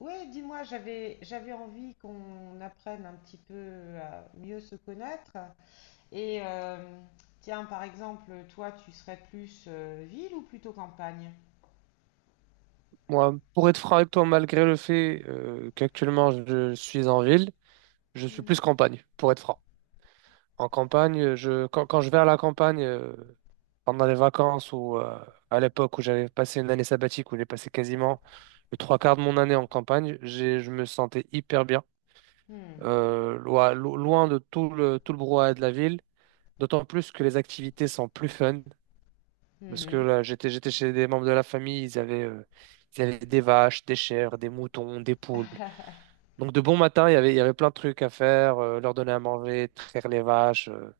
Ouais, dis-moi, j'avais envie qu'on apprenne un petit peu à mieux se connaître. Et euh, tiens, par exemple, toi, tu serais plus ville ou plutôt campagne? Moi, pour être franc avec toi, malgré le fait qu'actuellement je suis en ville, je suis plus Mhm. campagne, pour être franc. En campagne, quand je vais à la campagne, pendant les vacances ou à l'époque où j'avais passé une année sabbatique, où j'ai passé quasiment le trois quarts de mon année en campagne, je me sentais hyper bien, Hmm, loin de tout le brouhaha de la ville, d'autant plus que les activités sont plus fun, parce que mhm. là, j'étais chez des membres de la famille, ils avaient des vaches, des chèvres, des moutons, des poules. Donc de bon matin, il y avait plein de trucs à faire, leur donner à manger, traire les vaches.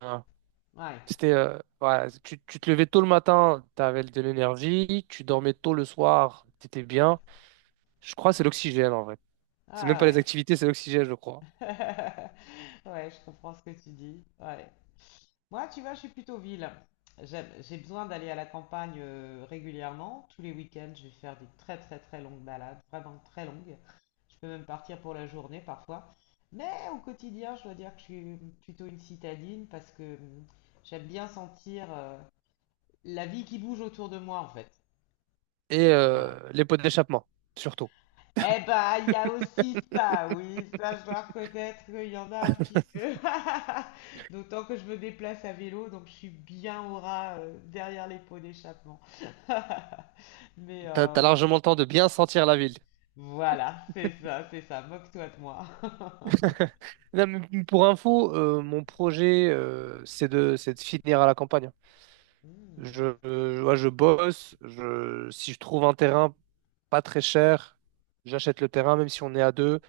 Hein. Ouais. C'était, ouais, tu te levais tôt le matin, tu avais de l'énergie, tu dormais tôt le soir, tu étais bien. Je crois que c'est l'oxygène en vrai. C'est même Ah pas les ouais. activités, c'est l'oxygène, je crois. Ouais, je comprends ce que tu dis. Ouais. Moi, tu vois, je suis plutôt ville. J'ai besoin d'aller à la campagne régulièrement. Tous les week-ends, je vais faire des très très très longues balades, vraiment très longues. Je peux même partir pour la journée parfois. Mais au quotidien, je dois dire que je suis plutôt une citadine parce que j'aime bien sentir la vie qui bouge autour de moi en fait. Et Voilà. Les pots d'échappement, surtout. Eh ben, il y a aussi ça, oui, ça je dois reconnaître qu'il y en a un petit peu. D'autant que je me déplace à vélo, donc je suis bien au ras derrière les pots d'échappement. Mais t'as largement le temps de bien sentir la ville. voilà, c'est ça, moque-toi de moi. Non, mais pour info, mon projet, c'est de finir à la campagne. Hmm, Ouais, je bosse, si je trouve un terrain pas très cher, j'achète le terrain, même si on est à deux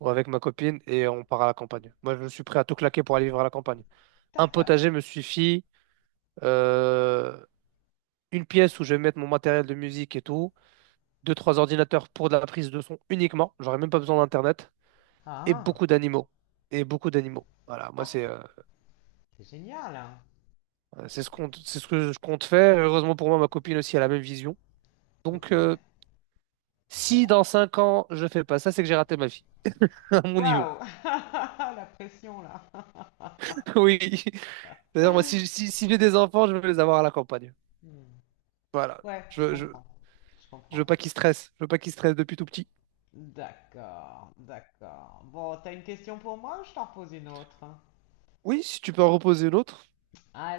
ou avec ma copine, et on part à la campagne. Moi, je suis prêt à tout claquer pour aller vivre à la campagne. Un d'accord. potager me suffit, euh, une pièce où je vais mettre mon matériel de musique et tout, deux, trois ordinateurs pour de la prise de son uniquement. J'aurais même pas besoin d'Internet. Et Ah, beaucoup d'animaux. Et beaucoup d'animaux. Voilà, moi, ah, c'est c'est c'est génial, hein. C'est ce que je compte faire. Heureusement pour moi, ma copine aussi a la même vision. Ok. Donc, si Bon. dans 5 ans, je fais pas ça, c'est que j'ai raté ma vie, à mon niveau. Waouh, la pression là. Oui. C'est-à-dire, moi, si j'ai des enfants, je veux les avoir à la campagne. Hmm. Voilà. Ouais, Je, je veux- je, comprends, je je veux comprends. pas qu'ils stressent. Je veux pas qu'ils stressent depuis tout petit. D'accord, d'accord. Bon, t'as une question pour moi ou je t'en pose une autre? Oui, si tu peux en reposer une autre,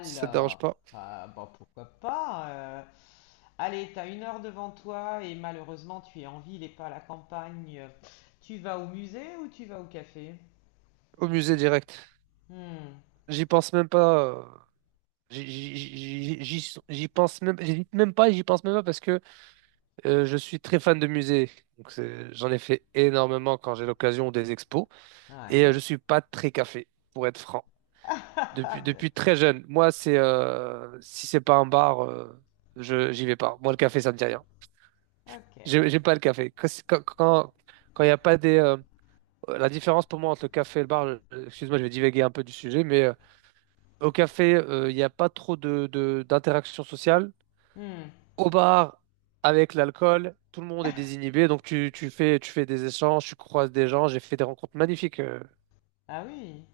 si ça te dérange pas. Bon, pourquoi pas. Allez, t'as une heure devant toi et malheureusement tu es en ville et pas à la campagne. Tu vas au musée ou tu vas au café? Au musée direct. Hmm, J'y pense même pas. J'y pense même, j'hésite même pas, et j'y pense même pas. Parce que Je suis très fan de musées, j'en ai fait énormément quand j'ai l'occasion ou des expos. Et je ouais. suis pas très café, pour être franc. Depuis D'accord, très jeune, moi c'est si c'est pas un bar, je j'y vais pas. Moi le café ça me dit rien. ok. J'ai pas le café. Quand il y a pas des la différence pour moi entre le café et le bar, excuse-moi, je vais divaguer un peu du sujet, mais au café il n'y a pas trop de d'interaction sociale. Hmm. Au bar, avec l'alcool, tout le monde est désinhibé, donc tu fais des échanges, tu croises des gens, j'ai fait des rencontres magnifiques. Ah oui,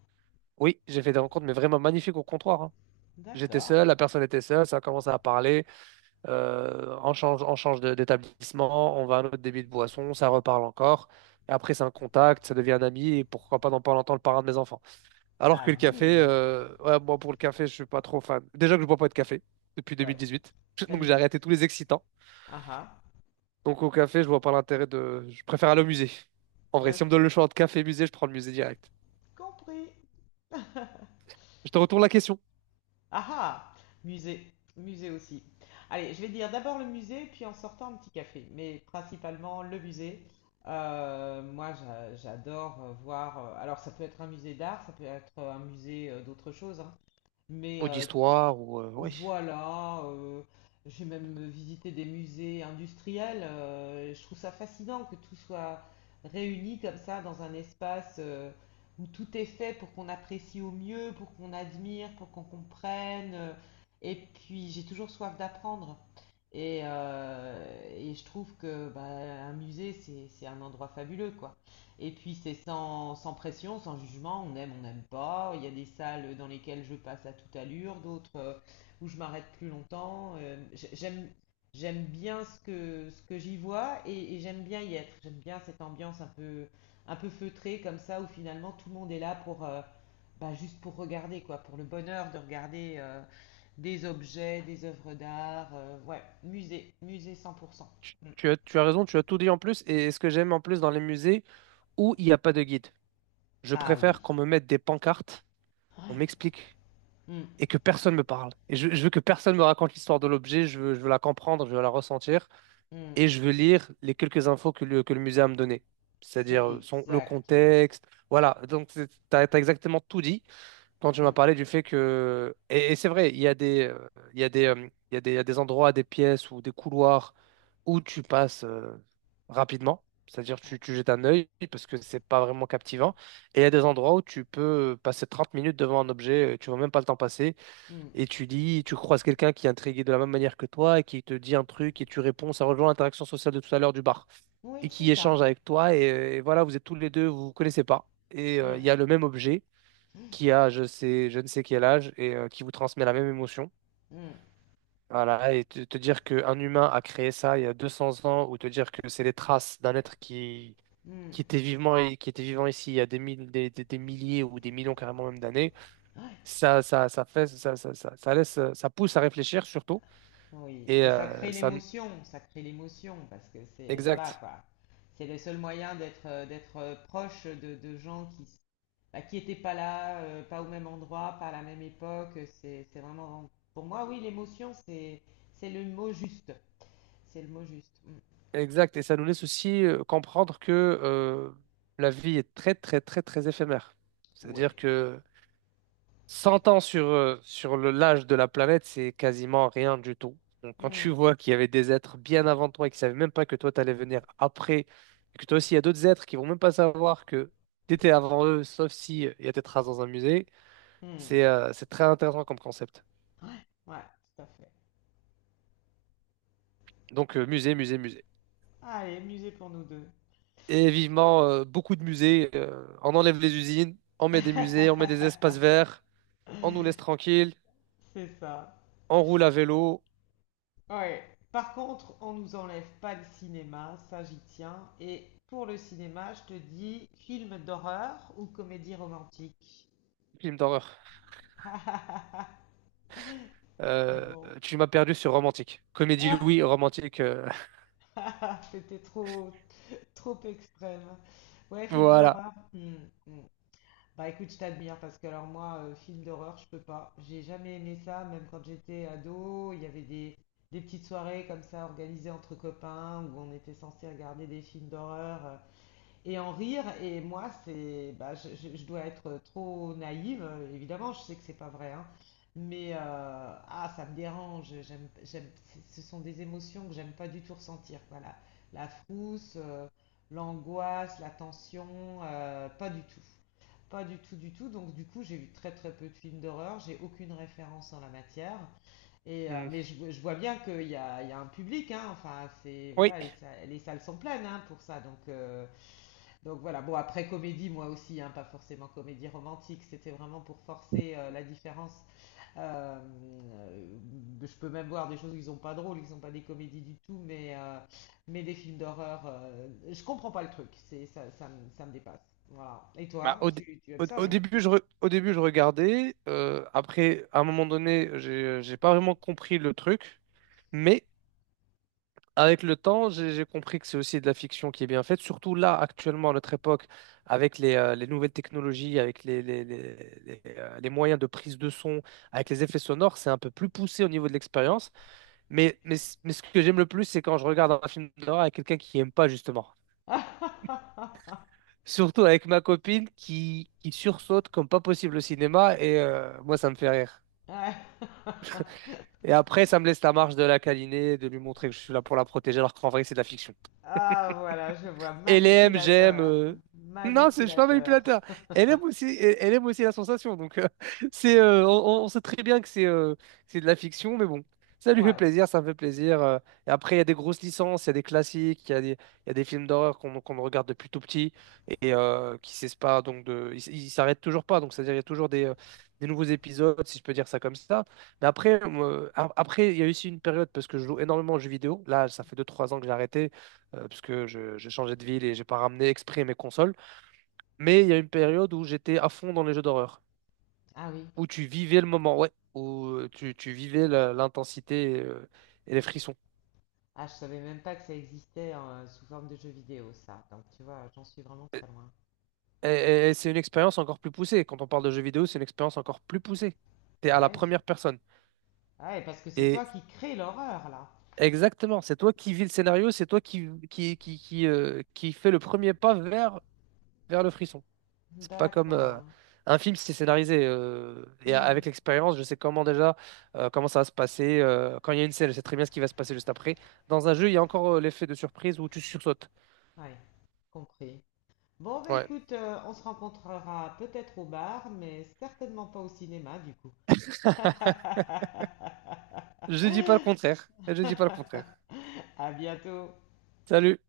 Oui, j'ai fait des rencontres, mais vraiment magnifiques au comptoir. Hein. J'étais d'accord. seul, la personne était seule, ça a commencé à parler, on change d'établissement, on va à un autre débit de boisson, ça reparle encore. Et après, c'est un contact, ça devient un ami, et pourquoi pas dans pas longtemps le parrain de mes enfants. Alors que Ah le café, oui, ouais, moi pour le café, je suis pas trop fan. Déjà que je bois pas de café depuis deux mille ouais, dix-huit, ça donc j'ai limite. arrêté tous les excitants. Ah ah, Donc au café, je vois pas l'intérêt de... Je préfère aller au musée. En vrai, si on me ok, donne le choix entre café et musée, je prends le musée direct. compris. Je te retourne la question. Ah ah! Musée. Musée aussi. Allez, je vais dire d'abord le musée, puis en sortant un petit café. Mais principalement le musée. Moi, j'adore voir. Alors, ça peut être un musée d'art, ça peut être un musée d'autre chose, hein. mais Ou euh, d'histoire, ou... ouais. voilà, j'ai même visité des musées industriels. Je trouve ça fascinant que tout soit réuni comme ça dans un espace où tout est fait pour qu'on apprécie au mieux, pour qu'on admire, pour qu'on comprenne. Et puis j'ai toujours soif d'apprendre. Et, euh, et je trouve que bah, un musée, c'est un endroit fabuleux, quoi. Et puis c'est sans pression, sans jugement, on aime, on n'aime pas. Il y a des salles dans lesquelles je passe à toute allure, d'autres où je m'arrête plus longtemps. J'aime, j'aime bien ce que j'y vois et j'aime bien y être. J'aime bien cette ambiance un peu feutrée comme ça où finalement tout le monde est là pour, bah, juste pour regarder quoi, pour le bonheur de regarder des objets, des œuvres d'art. Ouais, musée, musée 100%. Tu, Mm. tu as, tu as raison, tu as tout dit en plus. Et ce que j'aime en plus dans les musées où il n'y a pas de guide, je Ah oui. préfère qu'on me mette des pancartes, Ouais. on m'explique, Mm, et que personne me parle. Et je veux que personne me raconte l'histoire de l'objet, je veux la comprendre, je veux la ressentir. mm. Et je veux lire les quelques infos que que le musée a me donné. C'est C'est-à-dire le exactement ça. contexte. Voilà, donc tu as, exactement tout dit quand tu m'as Mm, parlé du fait que... Et c'est vrai, il y a des, il y a des, il y a des, il y a des endroits, des pièces ou des couloirs où tu passes rapidement. C'est-à-dire Oh, tu jettes un œil parce que c'est pas vraiment captivant. Et il y a des endroits où tu peux passer 30 minutes devant un objet, tu vois même pas le temps passer mm. et tu dis, tu croises quelqu'un qui est intrigué de la même manière que toi et qui te dit un truc et tu réponds, ça rejoint l'interaction sociale de tout à l'heure du bar Oui, et c'est qui échange ça. avec toi et voilà, vous êtes tous les deux, vous vous connaissez pas et il Mm, y a le même objet qui a je sais, je ne sais quel âge et qui vous transmet la même émotion. mm, Voilà, et te dire qu'un humain a créé ça il y a 200 ans ou te dire que c'est les traces d'un être qui était vivant et qui était vivant ici il y a des milliers ou des millions carrément même d'années, mm. ça fait, ça laisse, ça pousse à réfléchir surtout. Oui, Et et ça crée l'émotion, parce que c'est, voilà, exact, quoi. C'est le seul moyen d'être d'être proche de gens bah, qui n'étaient pas là, pas au même endroit, pas à la même époque. C'est vraiment, pour moi, oui, l'émotion, c'est le mot juste. C'est le mot juste. Mm. exact. Et ça nous laisse aussi comprendre que euh, la vie est très, très, très, très éphémère. Oui. C'est-à-dire que 100 ans sur l'âge de la planète, c'est quasiment rien du tout. Donc, quand tu Mm. vois qu'il y avait des êtres bien avant toi et qui ne savaient même pas que toi, tu allais venir après, et que toi aussi, il y a d'autres êtres qui vont même pas savoir que tu étais avant eux, sauf si il y a tes traces dans un musée, Mm. c'est très intéressant comme concept. Ouais, ouais, tout à fait. Donc, musée, musée, musée. Allez, musée pour nous deux. Et vivement, beaucoup de musées. On enlève les usines, on met des musées, on met des espaces verts, on nous laisse tranquilles, C'est ça. on roule à vélo. Ouais. Par contre, on nous enlève pas le cinéma, ça j'y tiens. Et pour le cinéma, je te dis film d'horreur ou comédie romantique. Film d'horreur. Euh, Bon. Tu m'as perdu sur romantique. Comédie, oui, romantique. C'était trop, trop extrême. Ouais, film voilà. d'horreur. Hmm, hmm. Bah écoute, je t'admire parce que alors moi, film d'horreur, je peux pas. J'ai jamais aimé ça, même quand j'étais ado. Il y avait des petites soirées comme ça organisées entre copains où on était censé regarder des films d'horreur. Et en rire. Et moi, c'est, bah, je dois être trop naïve, évidemment, je sais que c'est pas vrai, hein, mais ah, ça me dérange. J'aime, ce sont des émotions que j'aime pas du tout ressentir, quoi. La frousse, l'angoisse, la tension, pas du tout. Pas du tout, du tout. Donc, du coup, j'ai vu très très peu de films d'horreur. J'ai aucune référence en la matière. Et, Hmm. mais je vois bien qu'il y a, il y a un public, hein. Enfin, c'est, Oui. voilà, les salles sont pleines hein, pour ça. Donc voilà, bon après comédie moi aussi, hein, pas forcément comédie romantique, c'était vraiment pour forcer la différence. Euh, euh, je peux même voir des choses qui sont pas drôles, qui sont pas des comédies du tout, mais des films d'horreur, je comprends pas le truc, c'est, ça me dépasse. Voilà. Et Bah, toi, au, dé- tu aimes au- ça, au non? début, je re- au début, je regardais. Après, à un moment donné, j'ai pas vraiment compris le truc. Mais avec le temps, j'ai compris que c'est aussi de la fiction qui est bien faite, surtout là, actuellement, à notre époque, avec les nouvelles technologies, avec les moyens de prise de son, avec les effets sonores, c'est un peu plus poussé au niveau de l'expérience. Mais ce que j'aime le plus, c'est quand je regarde un film d'horreur avec quelqu'un qui n'aime pas, justement. Surtout avec ma copine qui sursaute comme pas possible au cinéma, et moi, ça me fait rire. Ouais. Et après, ça me laisse la marge de la câliner, de lui montrer que je suis là pour la protéger, alors qu'en vrai, c'est de la fiction. Ah voilà, je vois, LM, j'aime. manipulateur, Non, je suis pas manipulateur. manipulateur. Elle aime aussi, elle aime aussi la sensation. Donc, c'est, on sait très bien que c'est de la fiction, mais bon, ça lui fait Ouais. plaisir, ça me fait plaisir. Et après, il y a des grosses licences, il y a des classiques, il y a des films d'horreur qu'on regarde depuis tout petit et qui cessent pas. Donc, ils s'arrêtent toujours pas. Donc, c'est-à-dire, il y a toujours des nouveaux épisodes, si je peux dire ça comme ça. Mais après, moi, après, il y a eu aussi une période parce que je joue énormément aux jeux vidéo. Là, ça fait deux trois ans que j'ai arrêté puisque j'ai changé de ville et j'ai pas ramené exprès mes consoles. Mais il y a une période où j'étais à fond dans les jeux d'horreur, Ah oui. où tu vivais le moment, ouais, où tu vivais l'intensité et les frissons. Ah, je savais même pas que ça existait sous forme de jeu vidéo, ça. Donc, tu vois, j'en suis vraiment très loin. Et c'est une expérience encore plus poussée. Quand on parle de jeux vidéo, c'est une expérience encore plus poussée. T'es à Ah la ouais, j- première personne. ah ouais, parce que c'est Et toi qui crée l'horreur, là. exactement, c'est toi qui vis le scénario, c'est toi qui fait le premier pas vers, vers le frisson. C'est pas comme D'accord. un film, si c'est scénarisé. euh, et a- Hmm, avec l'expérience, je sais comment déjà, comment ça va se passer. Quand il y a une scène, je sais très bien ce qui va se passer juste après. Dans un jeu, il y a encore l'effet de surprise où tu sursautes. Ouais, compris. Bon, bah Ouais. écoute, on se rencontrera peut-être au bar, mais certainement pas au cinéma, du coup. Je dis pas le contraire. Je dis pas le contraire. À bientôt. Salut.